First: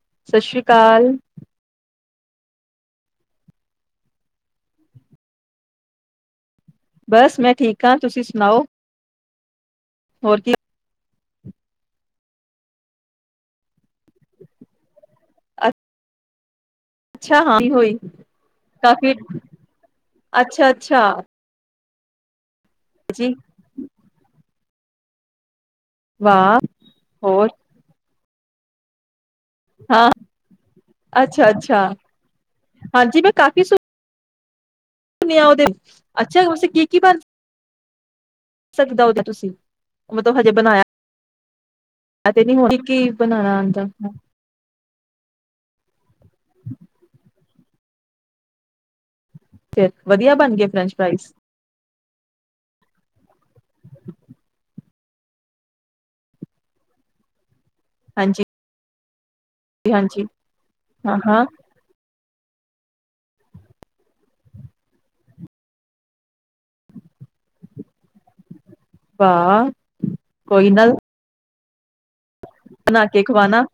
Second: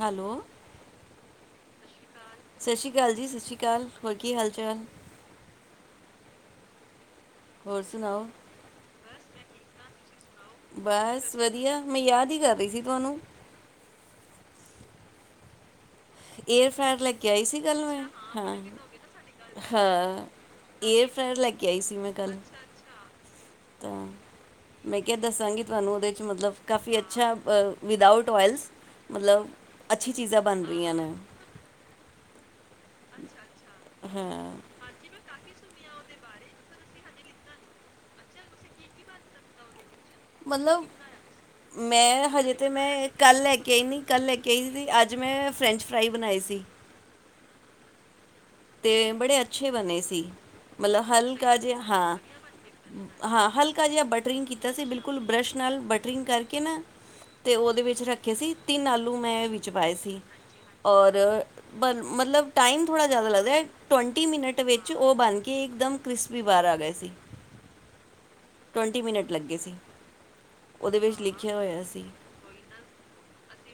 Hello ਸਤਿ ਸ੍ਰੀ ਕਾਲ। ਸਤਿ ਸ੍ਰੀ ਕਾਲ ਜੀ, ਸਤਿ ਸ਼੍ਰੀ ਕਾਲ। ਹੋਰ ਕੀ ਹਾਲ-ਚਾਲ? ਬਸ ਮੈਂ ਠੀਕ ਆਂ। ਤੁਸੀਂ ਸੁਣਾਔ? ਹੋਰ ਕੀ ਬਸ ਵਧੀਆ। ਮੈਂ ਯਾਦ ਈ ਕਰ ਰਈ ਸੀ ਤੁਆਨੂੰ। ਅੱ ਏਸ ਫਰੈਰ ਲੈ ਕੇ ਆਈ ਸੀ ਕੱਲ ਮੈਂ। ਹਾਂ, ਕਾਫੀ ਹਾਂ ਅੱਛਾ ਅੱਛਾ ਏਅਰ ਫਰਾਇਰ ਲੈਅ ਕੇ ਆਈ ਸੀ। ਮੈਂ ਕੱਲ ਜੀ ਤਾਂ ਮੈਂ ਕਿਆ ਦੱਸਾਂਗੀ ਤੁਆਨੂੰ ਔਹਦੇ ਚ ਮਤਲਬ ਵਾਹ ਕਾਫੀ ਅੱਛਾ ਹੋਰ ਅ ਵਿਦਆਊਟ ਟੁਵੈਲਸ ਮਤਲਬ ਅੱਛੀ ਚੀਜ਼ਾਂ ਬਣ ਰਹੀਆਂ ਨੇ ਅੱਛਾ-ਅੱਛਾ। ਹਾਂਜੀ ਮੈਂ ਕਾਫ਼ੀ ਸੁ ਹੈਂ ਭੁਨੀਐ ਔਦੇ, ਅੱਛਾ ਤੁਸੀ ਕੀ-ਕੀ ਕਰ ਸਕਦਾ ਔ ਤੇ ਤੁਸੀ ਮਤਲਬ ਮੈਂ ਨੀ ਹਜੇ ਤੇ ਹੋਣੀ ਕੀ ਮੈਂ ਕੱਲ ਲੈ ਬਣਾਉਣਾ ਕੇ ਆਈ ਆਉਂਦਾ ਨੀ ਕੱਲ ਲੈ ਕੇ ਆਈ ਸੀ। ਅੱਜ ਅੱਜ ਮੈਂ ਫਰੈਂਚ ਫਰਾਈ ਬਣਾਏ ਸੀ। ਤੇ ਬੜੇ ਅੱਛੇ ਫਿਰ ਬਣੇ ਸੀ। ਵਧੀਆ ਬਣ ਗਏ ਫਰੈਂਚ ਮਤਲਬ ਫਰਾਈਜ਼ ਹਲਕਾ ਜੇਆ ਹਾਂ ਹਾਂ ਹਲਕਾ ਜਿਹਾ ਬਟਰਿੰਗ ਕੀਤਾ ਸੀ ਬਿਲਕੁਲ ਬਰਸ਼ ਨਾਲ ਬਟਰਿੰਗ ਕਰਕੇ ਨਾ ਤੇ ਉਹਦੇ ਵਿੱਚ ਰੱਖੇ ਹਾਂਜੀ ਸੀ ਤਿੰਨ ਆਲ ਲੂ ਮੈਂ ਵਿੱਚ ਪਾਏ ਸੀ ਹਾਂਜੀ ਔਰ ਹਾਂ ਹਾਂ ਬਣ ਮਤਲਬ ਟਾਈਮ ਥੋੜਾ ਜਿਆਦਾ ਲੱਗ [unintelligible] ਟਵੰਟੀ ਮਿਨਟ ਵਿੱਚ ਉਹ ਬਣ ਕੇ ਇੱਕ ਦਮ ਕ੍ਰਿਸਪੀ ਬਾਰ ਆ ਗਏ ਸੀ। ਟਵੰਟੀ ਮਿਨਟ ਲੱਗੇ ਵਾਹ ਸੀ। ਕੋਈ ਨਾ ਉਹਦੇ ਵਿੱਚ ਲਿੱ ਖਿਆ ਹੋਇਆ ਸੀ। ਬਣਾ ਕੇ ਖਵਾਨਾ।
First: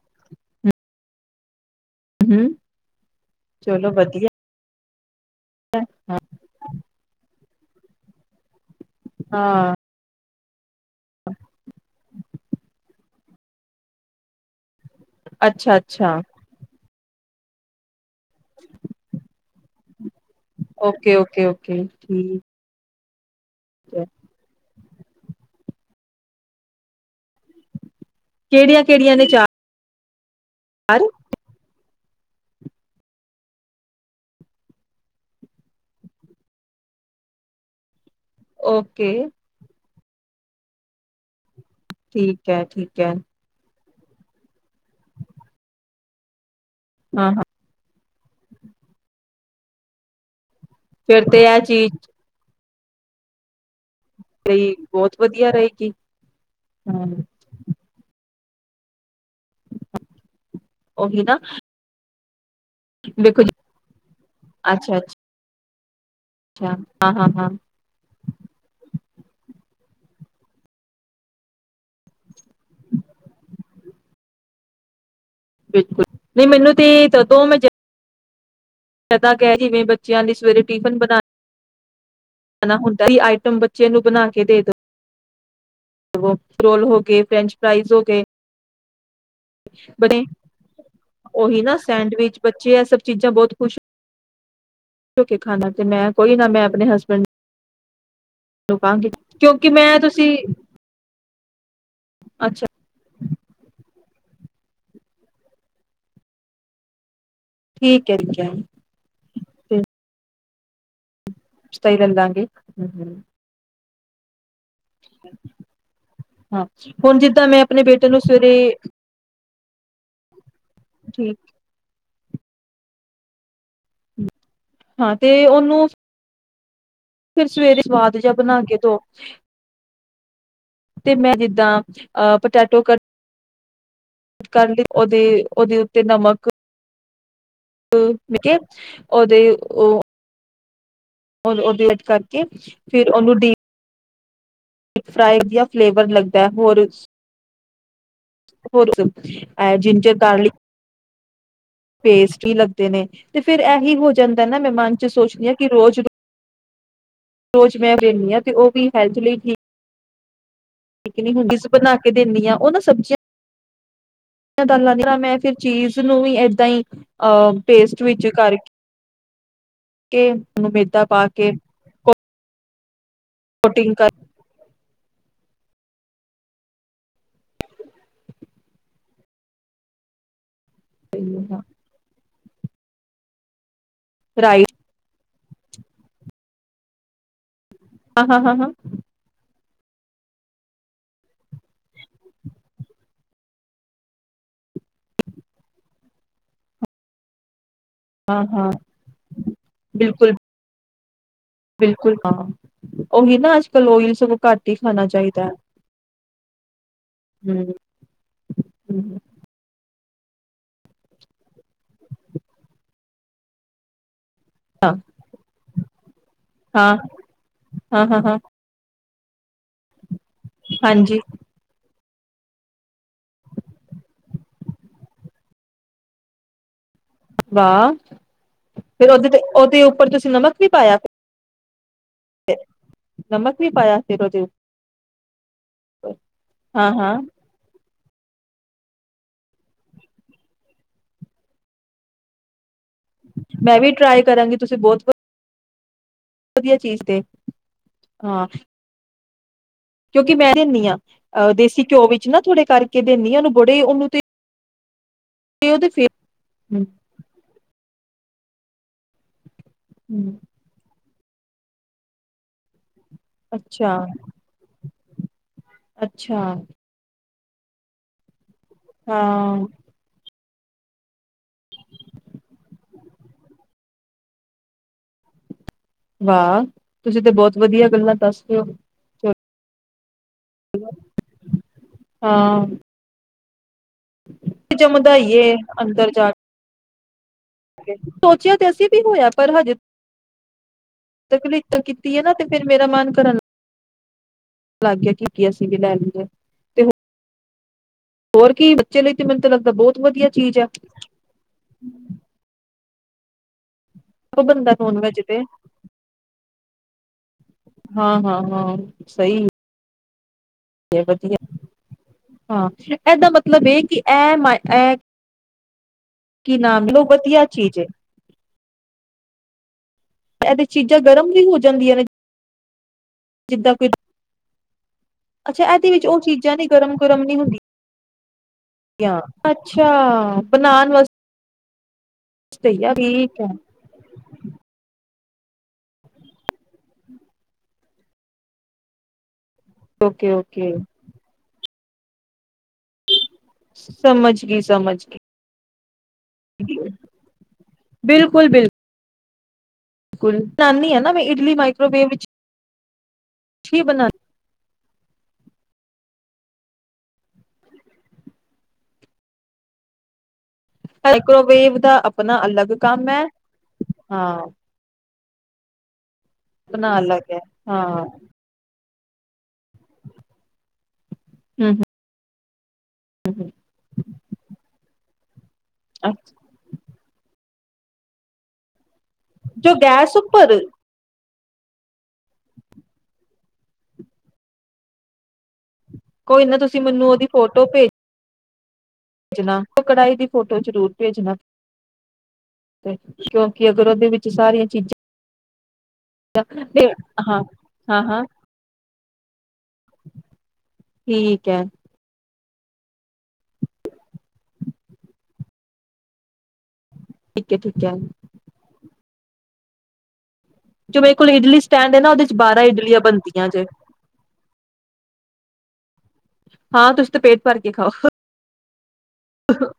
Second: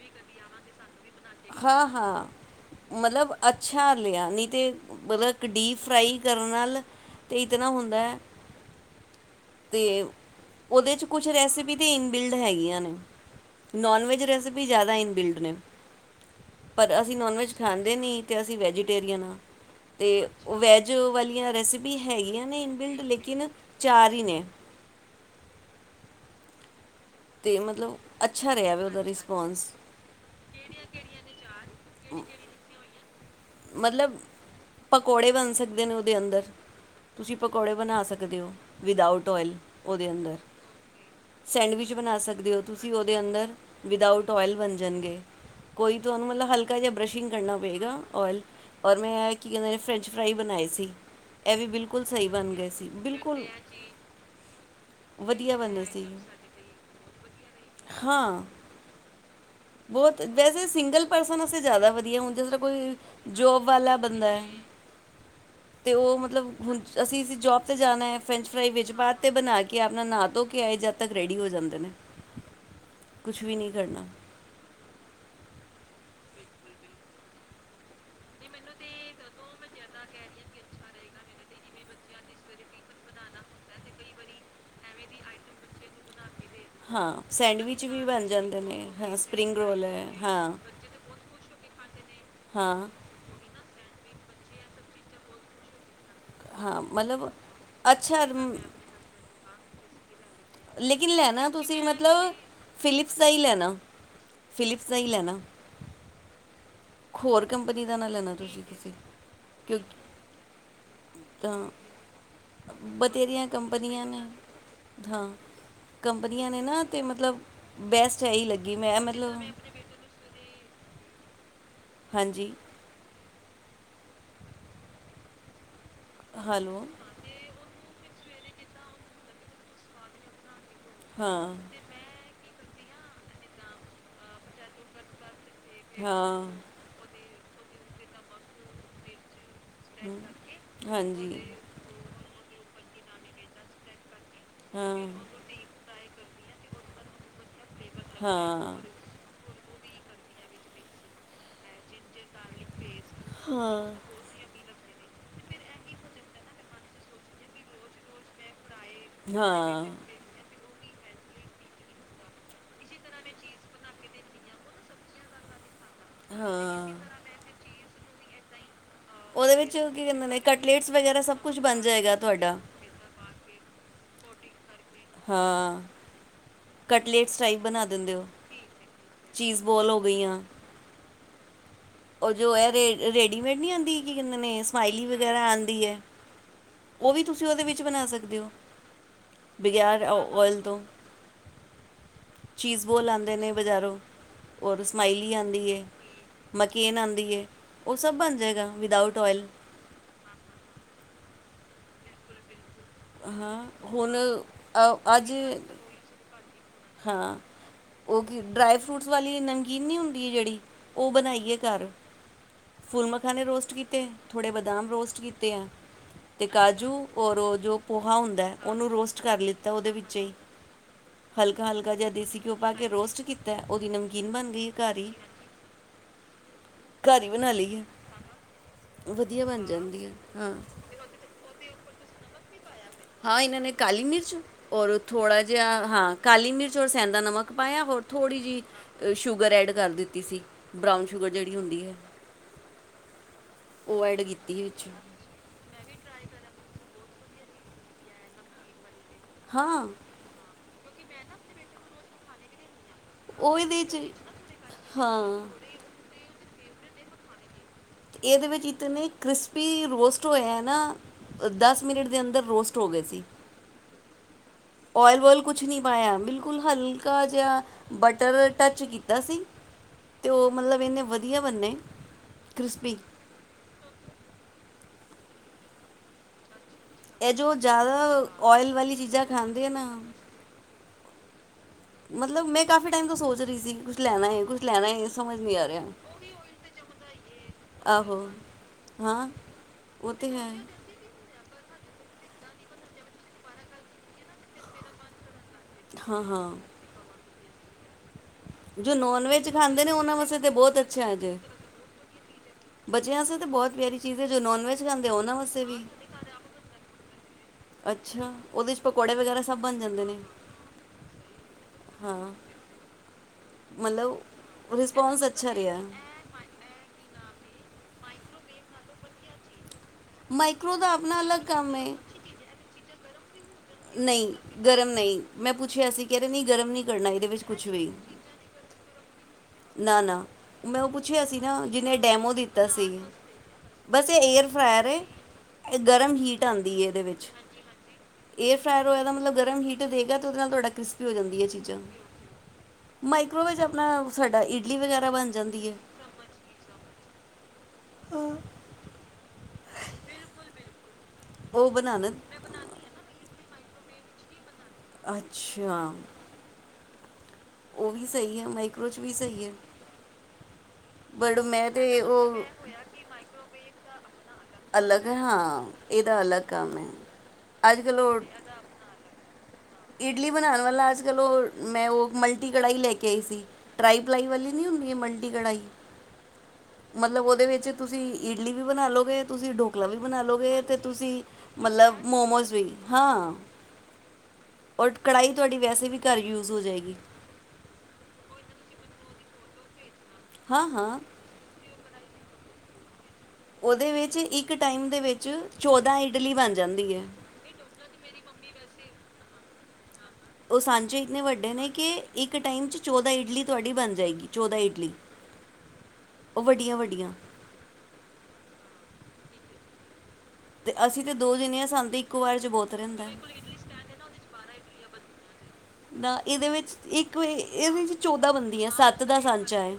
ਹਾਂ-ਹਾਂ, ਹਮ ਮਤਲਬ ਚਲੋ ਅੱਛਾ ਵਧੀਆ ਲਿਆ ਨਈ ਤੇ ਮਲ ਇੱਕ ਡੀਪ ਫਰਾਈ ਕਰਨ ਨਾਲ ਤੇ ਕਿ ਦੇਣਾ ਹੁੰਦਾ ਹੈ। ਹਾਂ ਤੇ ਉਹਦੇ ਚ ਕੁਛ ਰੈਸਪੀ ਇਨਬਿਲਡ ਹੈਗੀਆਂ ਨੇ ਨੋਨ ਵੈਜ ਰੈਸਪੀ ਵੀ ਜ਼ਿਆਦਾ ਇਨ ਬਿਲਡ ਨੇ ਅੱਛਾ ਅੱਛਾ ਪਰ ਅਸੀਂ ਨੋਨ ਵੈੱਜ ਖਾਂਦੇ ਨਹੀਂ, ਅਤੇ ਅਸੀਂ ਵੈਜੀਟੇਰੀਅਨ ਹਾਂ ਅਤੇ ਵੈਜ ਓਕੇ ਓਕੇ ਵਾਲੀਆਂ ਓਕੇ ਰੈਸਿਪੀ ਠੀਕ ਹੈਗੀਆਂ ਨੇ ਇਨਿਲਡ ਲੈ ਕਿਨਾ ਹੈ ਚਾਰ ਨੇ ਤੇ ਮਤਲਬ ਅੱਛਾ ਰਿਹਾ ਵ ਉਹਦਾ ਕਿਹੜੀਆਂ-ਕਿਹੜੀਆਂ ਨੇ ਰਿਸਪੋਂਸ ਚਾਰ ਹੂ ਮਤਲਬ ਪਕੌੜੇ ਬਣ ਸਕਦੇ ਨੇ ਉਹਦੇ ਅੰਦਰ ਤੁਸੀਂ ਪਕੌੜੇ ਬਣਾ ਸਕਦੇ ਦਿਓ, ਓਕੇ ਵਿਦਊਟ ਔਇਲ ਉਹਦੇ ਅੰਦਰ ਸੈਂਡਵਿਚ ਬਣਾ ਠੀਕ ਸਕਦੇ ਹੋ, ਹੈ ਤੁਸੀਂ ਠੀਕ ਹੈ ਉਹਦੇ ਅੰਦਰ ਵਿਦਊਟ ਔਇਲ ਬਣ ਜਾਣਗੇ, ਕੋਈ ਤੁ ਉਹਨੂੰ ਮਤਲਬ ਹਲਕਾ ਜ ਜਾਂ ਬਰਸ਼ਿੰਗ ਹਾਂ-ਹਾਂ ਕਰਨਾ ਪਏਗਾ ਓਇਲ ਔਰ ਮੈਂ ਕੀ ਕਹਿੰਦਾ ਫਰੈਂਚ ਫਰਾਈ ਬਣਾਈ ਸੀ। ਸੀ ਫੇਰ ਤੇ ਇਹ ਵੀ ਚੀਜ਼ ਬਿਲਕੁਲ ਸਹੀ ਬਣ ਗਏ ਸੀ। ਬਿਲਕੁਲ ਤੇ ਬਹੁਤ ਵਧੀਆ ਬਣੇ ਰਹੇਗੀ, ਸੀ ਹੂੰ ਹਾਂ ਬਹੁਤ ਵੈਸੇ ਸਿੰਗਲ ਉਹੀ ਨਾ ਪਰਸਨ ਜਿਆਦਾ ਵਧੀਆ ਹੁੰ ਕੋਈ ਵੇਖੋ ਜੀ ਜੋਬ ਵਾਲਾ ਬੰਦਾ ਹੈ। ਅੱਛਾ-ਅੱਛਾ ਅਤੇ ਉਹ ਮਤਲਬ ਹੁਣ ਅਸੀਂ ਅ ਹਾਂ-ਹਾਂ-ਹਾਂ ਜੋਬ 'ਤੇ ਜਾਣਾ ਹੈ। ਫਰੈਂਚ ਫਰਾਈ ਵਜ ਬਾਅਦ ਤੇ ਬਣਾ ਕੇ ਆਪਣਾ ਨਾਂ ਧੋ ਕੇ ਆਏ ਜਦ ਤੱਕ ਰੈਡੀ ਹੋ ਜਾਂਦੇ ਨੇ ਕੁਛ ਵੀ ਨਹੀਂ ਕਰਨਾ ਬਿਲਕੁਲ ਨਹੀਂ ਮੈਨੂੰ ਤੇ ਜਦੋਂ ਮੈਂ ਪ ਕਹਿ ਜਿਵੇਂ ਬੱਚਿਆਂ ਲਈ ਸਵੇਰੇ ਟਿਫਿਨ ਬਣਾ ਹੁੰਦਾ ਆਈਟਮ ਬੱਚੇ ਨੂੰ ਬਣਾ ਕੇ ਦੇ ਦੋ ਹੂੰ ਹਾਂ, ਸੈਂਡਵਿਚ ਵੀ ਬਣ ਜਾਂਦੇ ਨੇ ਹਾਂ ਸਪਰਿੰਗ ਰੋਲ ਹੈ ਬਣੇ ਹਾਂ ਉਹੀ ਨਾ ਸੈਂਡਵਿਚ ਬੱਚੇ ਇਹ ਹਾਂ ਸਭ ਚੀਜ਼ਾਂ ਬਹੁਤ ਖੁਸ਼ ਖਾਣਾ ਤੇ ਮੈਂ ਕੋਈ ਨਾ ਮੈਂ ਆਪਣੇ ਹਸਬੈਂਡ ੱਛਰ ਮ [unintelligible] ਨੂੰ ਕਹਾਂਗੀ ਕਿਉਂਕਿ ਮੈਂ ਤੁਸੀਂ ਲੇਕਿਨ ਲੈਣਾ ਤੁਸੀਂ ਮਤਲਬ ਅੱਛਾ ਫਿਲਿਪਸ ਦਾ ਹੀ ਲੈਣਾ ਫਿਲਿਪਸ ਦਾ ਹੀ ਲੈਣਾ ਹੋਰ ਕੰਪਨੀ ਦਾ ਨਾ ਠੀਕ ਹੈ ਲੈਣਾ, ਠੀਕ ਹੈ ਤੁਸੀਂ ਕਿਸੇ ਕਿਉਂ ਹੂੰ ਸੀਲਿਫ ਦਾ ਹੀ ਲੈ ਲਾਂਗੇ ਹੂੰ ਹੂੰ ਬਣੀਆਂ ਨੇ ਹਾਂ, ਕੰਪਨੀਆਂ ਨੇ ਹਾਂ ਨਾ ਤੇ ਹੁਣ ਮਤਲਬ ਜਿੱਦਾਂ ਮੈਂ ਆਪਣੇ ਬੇਟੇ ਨੂੰ ਬੈਸਟ ਇਹੀ ਸਵੇਰੇ ਲੱਗੀ, ਮੈਂ ਮਤਲਬ ਠੀਕ ਹਾਂਜੀ ਹਾਂ, ਤੇ ਉਹਨੂੰ ਹੈਲੋ ਫਿਰ ਸਵੇਰੇ ਸਵਾਦ ਜਿਹਾ ਬਣਾ ਕੇ ਦੋ ਤੇ ਮੈਂ ਹਾਂ ਜਿੱਦਾਂ ਅ ਪਟੈਟੋ ਕ ਕਰਨ ਲਈ ਉਹਦੇ ਉਹਦੇ ਉੱਤੇ ਨਮਕ ਹਾਂ ਮ ਉਹਦੇ ਉਹ ਹੂੰ, ਹਾਂਜੀ ਉਹ ਗਰੇਟ ਕਰਕੇ ਫਿਰ ਉਹਨੂੰ ਡ ਹਾਂ ਫ੍ਰ ਦੀਆਂ ਫਲੇਵਰ ਲੱਗ ਤੇ ਹੋਰ ਹਾਂ ਹੋਰ ਜਿੰਜਰ ਗਾਰਲਿਕ ਪੇਸਟ ਲੱਗਦੇ ਨੇ, ਤੇ ਹਾਂ ਫ਼ਿਰ ਇਹੀ ਹੋ ਜਾਂਦਾ ਨਾ ਮੈਂ ਨਾਲ ਸੋਚਦੀ ਹਾਂ, ਕਿ ਰੋਜ਼ ਰੋਜ਼ ਮੈਂ ਰਹਿੰਦੀ ਹਾਂ ਤੇ ਉਹ ਵੀ ਹੈਲਥ ਲਈ ਹਾਂ ਠੀਕ ਹੁੰਦੀ, ਬਣਾ ਕੇ ਦਿੰਦੀ ਹਾਂ। ਉਹ ਨਾ ਸਬਜ਼ੀਆਂ ਦਾਲਾਂ ਦੀ ਮੈਂ ਫਿਰ ਚੀਜ਼ ਨੂੰ ਵੀ ਤੇ ਇਸੇ ਇਦਾਂ ਹੀ ਹਾਂ ਅਹ ਪੇਸਟ ਵਿੱਚ ਕਰਕੇ ਉਹਦੇ ਵਿੱਚ ਕੀ ਕਹਿੰਦੇ ਨੇ ਉਹਨੂੰ ਕਟਲੇਟਸ ਮੈਦਾ ਵਗੈਰਾ ਪਾ ਸਭ ਕੇ ਕੁੱਛ ਬਣ ਜਾਏਗਾ ਤੁਹਾਡਾ ਕੋਟਿੰਗ ਕਰ ਹੂੰ ਕਟਲੇਟਸ ਟਾਈਪ ਬਣਾ ਦਿੰਦੇ ਹੋ, ਚੀਜ਼ ਬੋਲ ਹੋ ਗਈਆਂ ਸਹੀ ਹਾਂ ਉਹ ਜੋ ਹੈ ਰੇ ਰੇਡੀਮੇਡ ਨਹੀਂ ਆਉਂਦੀ? ਕੀ ਕਿਹਂਦੇ ਦੇ ਨੇ ਰਾਈਸ ਸਮਲੀ ਵਗੈਰਾ ਆਉਂਦੀ ਹੈ, ਉਹ ਵੀ ਤੁਸੀਂ ਉਹਦੇ ਵਿੱਚ ਕੁ ਬਣਾ ਹਾਂ ਸਕਦੇ ਹਾਂ ਹੋ ਹਾਂ ਹਾਂ ਬਗੈਰ ਓਇਲ ਤੋਂ ਚੀਜ਼ ਬੋਲ, ਆਉਂਦੇ ਨੇ ਬਜ਼ਾਰੋਂ ਔਰ ਰ ਸਮਮਾਈਲੀ, ਆਉਂਦੀ ਹੈ ਮਕੀਨ, ਆਉਂਦੀ ਹੈ ਉਹ ਸਭ ਬਣ ਹਾਂ ਜਾਏਗਾ ਹਾਂ ਵਿਦਊਟ ਓਇਲ ਬਿਲਕੁਲ ਬਿਲਕੁਲ ਕੰਮ ਉਹੀ ਨਾ ਹਾਂ ਅੱਜ ਕਲ ਓਇਲ ਹੁਣ ਸਗੋਂ ਘੱਟ ਹੀ ਖਾਣਾ ਅ ਅੱਜ ਚਾਹੀਦਾ ਹੈ। ਹਾਂ। ਉਹ ਕੀ ਡਰਾਈ ਫਰੂਟਸ ਹਮ ਵਾਲੀ ਨਮਕੀਨ ਨਹੀਂ ਹੁੰਦੀ ਹੋਦੀ ਜਿਹੜੀ ਉਹ ਬਣਾਈਏ ਘਰ ਫੁੱਲ ਮਖਾਣੇ ਰੋਸਟ ਕੀਤੇ ਥੋੜ੍ਹੇ ਬਦਾਮ ਹਾਂ ਰੋਸਟ ਕੀਤੇ ਹੈ ਤੇ ਕਾਜੂ ਹਾਂ ਔਰ, ਜੋ ਹਾਂ ਪੋਹਾ, ਹਾਂ ਹਾਂ ਹੁੰਦਾ ਹੈ ਉਹਨੂੰ ਰੋਸ ਕਰ ਲਿੱਤਾ ਉਹਦੇ ਵਿੱਚ ਹੀ ਹਾਂਜੀ ਹਲਕਾ, ਹਲਕਾ ਜਿਹਾ ਦੇਸੀ ਘਿਓ ਪਾ ਕੇ ਰੋਸਟ ਕੀਤਾ ਉਹਦੀ ਨਮਕੀਨ ਬਣ ਗਈ ਹੈ ਘਰ ਹੀ ਘਰ ਹੀ ਬਣਾ ਲਈ ਹੈ ਵਾਹ। ਫਿਰ ਉਹਦੇ ਤੇ ਵਧੀਆ ਬਣ ਉਹਦੇ ਜਾਂਦੀ ਉੱਪਰ ਹੈ ਤੁਸੀਂ ਹਾਂ ਨਮਕ ਵੀ ਪਾਇਆ ਤੇ ਹਾਂ। ਇਹਨਾਂ ਨੇ ਕਾਲੀ ਮਿਰਚ, ਔਰ ਥੋੜਾ ਜਿਹਾ ਉੱਪਰ ਹਾਂ ਕਾਲੀ ਮਿਰਚ, ਰ ਹਾਂ ਹਾਂ ਸੈਂਦਾ ਨਮਕ, ਪਾਇਆ ਹੋਰ ਥੋੜ੍ਹੀ ਜਿਹੀ ਸ਼ੂਗਰ ਐਡ ਕਰ ਦਿੱਤੀ ਸੀ ਬਰਾਊਨ ਸ਼ੂਗਰ ਜਿਹੜੀ ਹੁੰਦੀ ਹੈ। ਮੈਂ ਵੀ ਉਹ ਐਡ ਟਰਾਈ ਕਰਾਂਗੀ ਕੀਤੀ ਤੁਸੀਂ ਵਿੱਚ ਬਹੁਤ ਵਧੀਆ ਚੀਜ਼ ਤੇ ਹਾਂ ਹਾਂ ਕਿਉਂਕਿ ਮੈਂ ਦਿੰਦੀ ਆ ਅਹ ਦੇਸੀ ਘਿਓ ਵਿੱਚ ਨਾ ਥੋੜੇ ਕ ਕੇ ਦੇਨੀ ਉਹਨੂੰ ਉਹ ਬੜੇ ਇਹਦੇ ਚ ਉਹਨੂੰ ਤੇ ਹਾਂ ਉਹਦੇ ਫਿਰ ਹੂੰ। ਇਹਦੇ ਵਿੱਚ ਇਤਨੇ ਕ੍ਰਿਸਪ ਪੀ ਰੋਸਟ ਹੋਇਆ ਨਾ ਦਸ ਮਿੰਟ ਦੇ ਅੰਦਰ ਰੋਸਟ ਹੋ ਗਏ ਸੀ। ਅੱਛਾ। ਓਇਲ ਵੋਇਲ ਕੁਛ ਨਹੀਂ ਪਾਇਆ ਅੱਛਾ ਬਿਲਕੁਲ ਹਲਕਾ ਜ ਜਾ ਬਟਰ ਟੱਚ ਕੀਤਾ ਸੀ। ਹਾਂ ਅਤੇ ਉਹ ਮਤਲਬ ਇੰਨੇ ਵਧੀਆ ਬਣੇ ਕ੍ਰਿਸਪੀ ਵਾਹ। ਤੁਸੀਂ ਤੇ ਇਹ ਜੋ ਬਹੁਤ ਵਧੀਆ ਜ਼ਿਆਦਾ ਗੱਲਾਂ ਦੱਸ ਰਹੇ ਓਇਲ ਵਾਲੀ ਚੀਜ਼ਾਂ ਹੋ ਖਾਂਦੀ ਆ ਨਾ ਮਤਲਬ ਮੈਂ ਹਾਂ ਕਾਫ਼ੀ ਟਾਈਮ ਤੋਂ ਸੋਚ ਰਹੀ ਸੀ [inaudible] ਕੁਛ ਲੈਣਾ ਹੈ, ਕੁਛ ਲੈਣਾ ਹੈ ਜੰਮਦਾ ਹੀ ਸਮਝ ਨੀ ਏ ਆ ਰਿਹਾ [inaudible] ਅੰਦਰ ਜਾ ਆਹੋ ਸੋਚਿਆ ਤੇ ਅਸੀਂ ਵੀ ਹਾਂ ਹੋਇਆ ਪਰ ਹਜੇ ਉਹ ਤਾਂ ਹੈ [unintelligible] ਕੀਤੀ ਹੈ ਨਾ ਤੇ ਫੇਰ ਮੇਰਾ ਮਨ ਕਰਨ ਲੱਗ ਗਿਆ ਕਿ ਕੀ ਅਸੀਂ ਵੀ ਲੈ ਹਾਂ ਲਈਏ ਹਾਂ ਤੇ ਹੋਰ ਕੀ ਜੋ ਬੱਚੇ ਲਈ ਤੇ ਨੋਨ ਮੈਨੂੰ ਤਾਂ ਵੈਜ ਲੱਗਦਾ ਖਾਂਦੇ ਨੇ ਬਹੁਤ ਉਹਨਾਂ ਵਧੀਆ ਵਾਸਤੇ ਤਾਂ ਚੀਜ਼ ਹੈ। ਬਹੁਤ ਅੱਛਾ ਜੇ ਬੱਚਿਆਂ ਵਾਸਤੇ ਤਾਂ ਬਹੁਤ ਪਿਆਰੀ ਚੀਜ ਏ ਜੋ ਨੋਨ ਵੈਜ ਖਾਂਦੇ ਉਹ ਨਾ ਵਾਸਤੇ ਵੀ ਹਾਂ ਅੱਛਾ ਹਾਂ ਉਹਦੇ ਹਾਂ ਚ ਪਕੌੜੇ ਵਗੈਰਾ ਸਹੀ ਸਭ ਬਣ ਜਾਂਦੇ ਨੇ ਵਧੀਆ ਹਾਂ ਇਹਦਾ ਮਤਲਬ ਇਹ ਕਿ ਇਹ ਮ ਮਤਲਬ ਇਹ ਰਿਸਪੌਂਸ ਅੱਛਾ ਰਿਹਾ ਕੀ ਨਾਮ ਲਓ ਵਧੀਆ ਚੀਜ਼ ਏ ਇਹਦੇ ਚ ਮਾਈਕਰੋ ਦਾ ਚੀਜ਼ਾਂ ਆਪਣਾ ਗਰਮ ਵੀ ਅਲੱਗ ਹੋ ਕੰਮ ਹੈ ਜਾਂਦੀਆਂ ਨੇ? ਜਿੱਦਾਂ ਕੋਈ ਨਹੀਂ ਗਰਮ ਨਹੀਂ ਮੈਂ ਅੱਛਾ ਪੁੱਛਿਆ ਇਹਦੇ ਸੀ ਵਿੱਚ ਉਹ ਕਹਿ ਰਹੇ ਨਹੀਂ ਚੀਜ਼ਾਂ ਨੀ ਗਰਮ ਨਹੀਂ ਕਰਨਾ ਗਰਮ ਇਹਦੇ ਨੀ ਵਿੱਚ ਕੁੱਛ ਹੁੰਦੀਆਂ ਵੀ ਅੱਛਾ ਨਾ ਨਾ ਮੈਂ ਉਹ ਬਣਾਉਣ ਪੁੱਛਿਆ ਸੀ ਨਾ ਜਿਹਨੇ ਡੈਮੋ ਦਿੱਤਾ ਵਾਸਤੇ ਹੀ ਸੀ ਆ ਠੀਕ ਹੈ ਬਸ ਇਹ ਏਅਰ ਫਰਾਇਰ ਏ। ਇਹ ਗਰਮ ਹੀਟ ਆਉਂਦੀ ਇਹਦੇ ਵਿੱਚ [unintelligible] ਹੋਇਆ ਇਹਦਾ ਮਤਲਬ ਗਰਮ ਗਰਮ ਹੀਟ ਦੇਗਾ ਤੇ ਓਕੇ ਉਹਦੇ ਨਾਲ ਤੁਹਾਡਾ ਓਕੇ ਕ੍ਰਿਸਪੀ ਹੋ ਜਾਂਦੀਆਂ ਚੀਜ਼ਾਂ। ਮਾਈਕ੍ਰੋਵੇਵ ਚ ਆਪਣਾ ਸਮਝ ਸਾਡਾ ਗਈ ਇਡਲੀ ਸਮਝ ਵਗੈਰਾ ਬਣ ਜਾਂਦੀ ਹੈ। ਗਈ ਬਿਲਕੁਲ- ਬਿਲਕੁਲ। ਕੁੜੀ ਦੀ ਨਾਨੀ ਹੈ ਨਾ। ਨਾ ਮੈਂ ਇਡਲੀ ਉਹ ਮਾਈਕਰੋਵੇਵ ਬਣਾਉਣਾ ਵਿੱਚ। ਕੀ ਬਣਾਨਾ। ਅੱਛਾ ਉਹ ਵੀ ਸਹੀ ਹੈ। ਮਾਈਕਰੋ ਚ ਵੀ ਸਹੀ ਹੈ। ਬਟ ਮੈਂ ਮਾਈਕ੍ਰੋਵੇਵ ਦਾ ਤੇ ਆਪਣਾ ਉਹ ਅਲੱਗ ਕੰਮ ਹੈ। ਹਾਂ। ਅਲੱਗ ਹਾਂ। ਇਹਦਾ ਅਲੱਗ ਕੰਮ ਹੈ। ਆਪਣਾ ਅਲੱਗ ਹੈ ਅੱਜ ਹਾਂ ਕੱਲ੍ਹ ਇਡਲੀ ਬਣਾਉਣ ਵਾਲਾ ਅੱਜ ਕੱਲ ਉਹ ਹਮ ਮੈਂ ਉਹ ਮਲਟੀ। ਕੜਾਈ ਲੈ ਕੇ ਆਈ ਸੀ। ਹਮ ਟਰਾਈ ਪਲਾਈ ਵਾਲੀ ਨੀ ਹੁੰਦੀ ਮਲਟੀ ਕੜਾਈ ਮਤਲਬ ਉਹਦੇ ਵਿੱਚ ਤੁਸੀਂ ਇਡਲੀ ਵੀ ਬਣਾ ਲਓਗੇ। ਤੁਸੀਂ ਜੋ ਢੋਕਲਾ ਵੀ ਗੈਸ ਬਣਾ ਉੱਪਰ ਲਓਗੇ ਤੇ। ਤੁਸੀਂ ਮਤਲਬ ਮੋਮੋਸ ਵੀ ਹਾਂ। ਔਰ ਕੜਾਹੀ ਤੁਹਾਡੀ ਵੈਸੇ ਵੀ ਘਰ ਕੋਈ ਯੂਜ਼ ਨਹੀਂ ਹੋ ਤੁਸੀਂ ਜਾਏਗੀ ਮੈਨੂੰ ਉਹਦੀ ਫੋਟੋ ਭੇਜਜੋ। ਭੇਜਣਾ। ਕੜਾਹੀ ਦੀ ਫੋਟੋ ਹਾਂ ਜ਼ਰੂਰ ਹਾਂ ਭੇਜਣਾ। [inaudible] ਕਿਉਂਕਿ ਅਗਰ ਉਹਦੇ ਵਿੱਚ ਇੱਕ ਸਾਰੀਆਂ ਟਾਈਮ ਦੇ ਵਿੱਚ ਚੌਦਾਂ ਇਡਲੀ ਚੀਜ਼ਾਂ ਬਣ ਜਾਂਦੀ ਹੈ। ਹਾਂ। ਹਾਂ, ਹਾਂ। ਉਹ ਸਾਂਚੇ ਇੰਨੇ ਠੀਕ ਵੱਡੇ ਹੈ ਨੇ ਕਿ ਇੱਕ ਇੱਕ ਟਾਈਮ ਚ ਚੌਦਾਂ ਇਡਲੀ ਤੁਹਾਡੀ ਬਣ ਜਾਏਗੀ। ਚੌਦਾਂ ਇਡਲੀ। ਉਹ ਵੱਡੀਆਂ ਵੱਡੀਆਂ। ਠੀਕ ਹੈ, ਠੀਕ ਹੈ। ਤੇ ਜੋ ਅਸੀਂ ਤੇ ਮੇਰੇ ਕੋਲ ਦੋ ਇਡਲੀ ਜਣੇ ਆ ਸਾਨੂੰ ਸਟੈਂਡ ਤੇ ਹੈ ਨਾ। ਇੱਕੋ ਉਹਦੇ ਚ ਵਾਰ ਬਾਰਾਂ ਬਹੁਤ ਇਡਲੀਆਂ ਰਹਿੰਦਾ। ਬਣਦੀਆਂ ਜੇ। ਨਾ ਇਹਦੇ ਵਿੱਚ ਹਾਂ ਤੁਸੀਂ ਇੱਕ ਤੇ ਪੇਟ ਭਰ ਇਹਦੇ ਕੇ ਖਾਓ ਵਿੱਚ ਚੌਦਾਂ ਬੰਦੀ ਆ। ਸੱਤ ਦਾ ਸਾਂਚਾ ਹੈ।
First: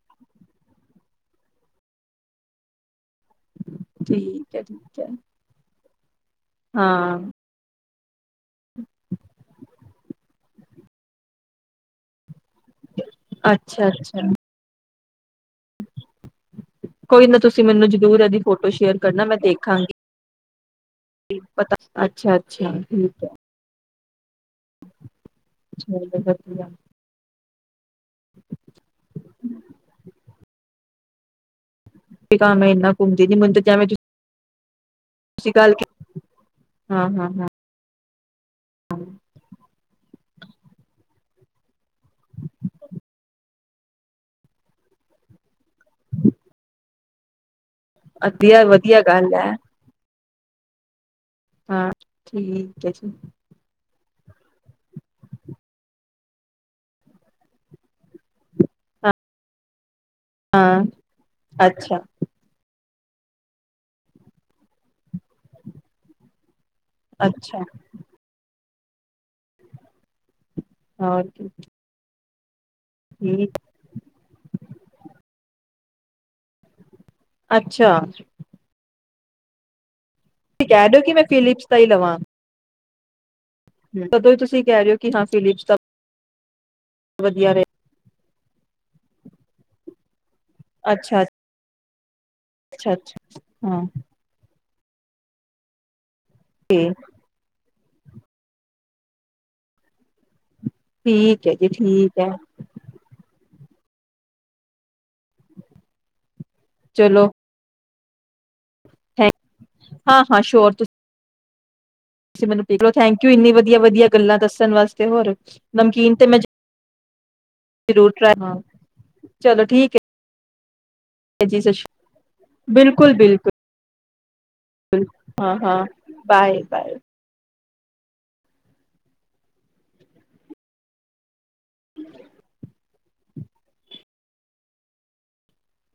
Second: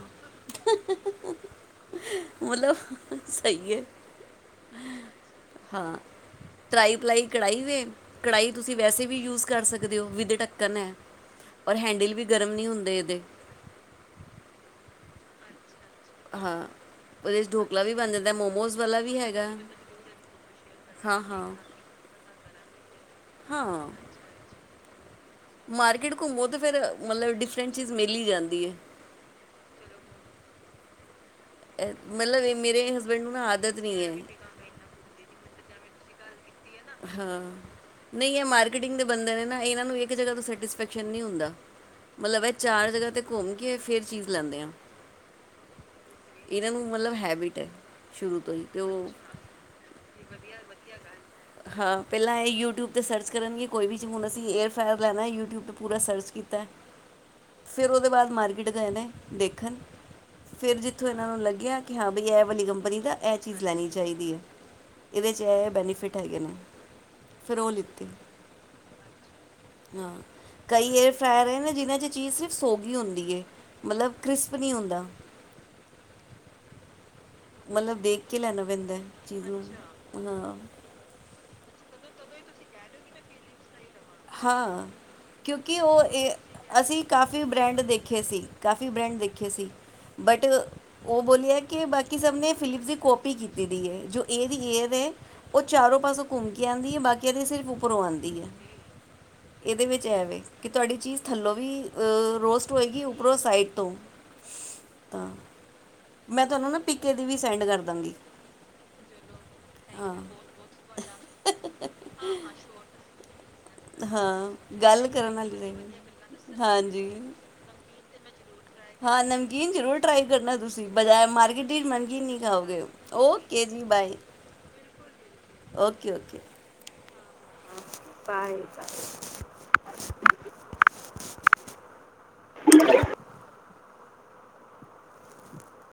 ਮਤਲਬ। ਸਹੀ ਹੈ। ਠੀਕ ਹੈ ਠੀਕ ਹੈ ਹਾਂ ਤਰਾਈ ਹਾਂ ਪਲਾਈ ਕਢਾਈ ਵੇ। ਕੜਾਹੀ ਤੁਸੀਂ ਵੈਸੇ ਵੀ ਯੂਜ ਕਰ ਸਕਦੇ ਡੱਕ ਦਿਉ ਵਿੱਥ ਡੱਕਣ ਡੱਕਣ ਹੈ ਔਰ ਹੈਂਡਲ ਵੀ ਗਰਮ ਨਹੀਂ ਹੁੰਦੇ ਇਹਦੇ। ਅੱਛਾ ਅੱਛਾ ਹਾਂ ਕੋਈ ਨਾ ਉਹਦੇ 'ਚ ਤੁਸੀਂ ਢੋਕਲਾ ਮੈਨੂੰ ਵੀ ਬਣ ਜਰੂਰ ਜਾਂਦਾ ਇਹਦੀ ਫੋਟੋ ਮੋਮੋਸ ਸ਼ੇਅਰ ਵਾਲਾ ਵੀ ਕਰਨਾ। ਮੈਂ ਹੈਗਾ ਹਾਂ ਦੇਖਾਂਗੀ ਹਾਂ ਪਤਾ, ਅੱਛਾ ਅੱਛਾ ਠੀਕ ਹੈ। ਚਲੋ ਮਾਰਕਿਟ ਘੁੰਮੋ ਤੇ ਵਧੀਆ ਫੇਿਰ ਮਤਲਬ ਡਿਫਰੈਂਟ ਚੀਜ਼ ਮਿਲ ਜਾਂਦੀ ਹੈ। ਮਤਲਬ, ਕ ਇਹ ਮੈਂ ਮੇਰੇ ਇੰਨਾ ਹਸਬੈਂਡ ਨੂੰ ਨਾ ਆਦਤ ਨੀ ਹੈ। ਸਤਿ ਸ਼੍ਰੀ ਅਕਾਲ ਹਾਂ ਨਹੀਂ, ਇਹ ਮਾਰਕੀਟਿੰਗ ਦੇ ਬੰਦੇ ਨੇ ਨਾ ਇਹਨਾਂ ਇੱਕ ਜਗ੍ਹਾ ਤੋਂ ਸੈਟਿਸਫੈਕਸ਼ਨ ਨਹੀਂ ਹੁੰਦਾ। ਮਤਲਬ ਇਹ ਚਾਰ ਜਗ੍ਹਾ ਤੇ ਘੁੰਮ ਕੇ ਫਿਰ ਚੀਜ਼ ਲੈਂਦੇ ਹਾਂ ਇਹਨਾਂ ਨੂੰ ਮਤਲਬ ਹੈਬਿਟ ਹੈ। ਸ਼ੁਰੂ ਤੋਂ ਵਧੀਆ ਹੀ ਅਤੇ ਉਹ ਹਾਂ, ਪਹਿਲਾਂ ਇਹ ਠੀਕ ਯੂਟਿਊਬ ਹੈ ਤੇ ਜੀ ਸਰਚ ਕਰਨਗੇ ਕੋਈ ਵੀ ਹੁਣ ਅਸੀਂ ਏਅਰ ਫੈਅਰ ਲੈਣਾ ਯੂਟਿਊਬ 'ਤੇ ਪੂਰਾ ਸਰਚ ਕੀਤਾ ਫਿਰ ਉਹਦੇ ਬਾਅਦ ਮਾਰਕਿਟ ਗਏ ਨੇ ਦੇਖਣ ਹਾਂ ਫੇਰ ਜਿੱਥੋਂ ਇਹਨਾਂ ਨੂੰ ਲੱਗਿਆ ਕਿ ਅੱਛਾ ਹਾਂ। ਬਈ ਇਹ ਵਾਲੀ ਕੰਪਨੀ ਇਹਦਾ ਇਹ ਚੀਜ਼ ਲੈਣੀ ਚਾਹੀਦੀ ਹੈ। ਇਹਦੇ 'ਚ ਇਹ ਬੈਨੀਫਿਟ ਹੈਗੇ ਨੇ ਅੱਛਾ ਫਿਰ ਉਹ ਲਿੱਤੀ ਹਾਂ ਕਈ ਏਅ ਹੋਰ ਫਾਇਰ ਕੀ ਹੈ, ਜਿਹਨ੍ਹਾਂ ਚ ਜੀ ਸੀ ਸੋਗੀ ਹੁੰਦੀ ਹੈ ਠੀਕ ਮਤਲਬ ਕ੍ਰਿਸਪ ਨਹੀਂ ਹੁੰਦਾ ਅੱਛਾ ਮਤਲਬ ਦੇਖ ਤੁਸੀਂ ਕੇ ਲੈਣਾ ਪੈਂਦਾ ਹੈ। ਚੀਜ਼ ਰੋਜ਼ ਨਾ ਕਹਿ ਰਹੇ ਹੋ ਕਿ ਮੈਂ ਫਿਲਿਪਸ ਦਾ ਹੀ ਲਵਾਂ ਤਦੋਂ ਹੀ ਤੁਸੀਂ ਕਹਿ ਹਾਂ, ਰਹੇ ਹੋ ਕਿ ਹਾਂ ਫਿਲਿਪਸ ਦਾ ਕਿਉਂਕਿ ਉਹ ਇਹ ਅਸੀਂ ਕਾਫੀ ਵਧੀਆ ਰਹੇ ਬ੍ਰੈਂਡ ਦੇਖੇ ਸੀ ਕਾਫੀ ਬ੍ਰੈਂਡ ਦੇਖੇ ਸੀ ਬਟ ਉਹ ਅੱਛਾ ਬੋਲਏ ਕਿ ਬੱਚੇ ਕਿ ਸਭ ਨੇ ਫਿਲਿਪ ਅੱਛਾ ਦੀ ਕਪੀ ਅੱਛਾ ਕੀਤੀ ਹਾਂ ਦੀ ਹੈ ਜੋ ਇਹਦੀ ਨੇ ਉਹ ਚਾਰੋਂ ਪਾਸੋਂ ਘੁੰਮਕ ਆਉਂਦੀ ਆ ਬਾਕੀਆਂ ਸਿਰਫ ਉਪਰੋਂ ਆਉਂਦੀ ਹੈ ਇਹਦੇ ਵਿੱਚ ਐਵੇ ਕਿ ਤੁਹਾਡੀ ਚੀਜ਼ ਠੀਕ ਥੱਲੋਂ ਹੈ ਜੀ ਵੀ ਠੀਕ ਹੈ ਰੋਸਟ ਹੋਏਗੀ, ਉੱਪਰੋਂ ਸਾਈਡ ਤੋਂ ਤਾਂ ਮੈਂ ਤੁਹਾਨੂੰ ਨਾ ਪਿੱਕ ਇਹਦੀ ਵੀ ਸੈਂਡ ਕਰ ਦਾਂਗੀ। ਥੈੰ ਹਾਂ, ਹਾਂ ਸ਼ਯੋਰ ਤੁਸੀਂ [inaudible] ਤੁਸੀ ਮੈਨੂੰ ਦੇਖ ਲਉ ਥੈਂਕਯੂ ਇੰਨੀ ਵਧੀ ਵਧੀਆ-ਵਧੀਆ ਗੱਲਾਂ ਹਾਂ ਦੱਸਣ ਵਾਸਤੇ ਗੱਲ ਹੋਰ ਕਰਨ ਵਾਲੀ ਨਮਕੀਨ ਤੇ ਮੈਂ ਰਹੀ ਹਾਂਜੀ ਜ਼ਰੂਰ ਟਰਾਈ ਹਾਂ ਚਲੋ ਨਮਕੀਨ ਠੀਕ ਜ਼ਰੂਰ ਟਰਾਈ ਕਰਨਾ ਤੁਸੀਂ ਬਜ਼ਾਰ ਹੈ ਜੀ ਮਾਰਕੀਟ ਸਤਿ ਵਿੱਚ ਸ਼੍ਰੀ ਨਮਕੀਨ ਨਹੀਂ ਖਾਓਗੇ ਬਿਲਕੁਲ ਬਿਲਕੁਲ ਓਕੇ ਜੀ ਬਾਏ। ਹਾਂ, ਹਾਂ ਬਾਏ- ਬਾਏ। ਬਾਏ-ਬਾਏ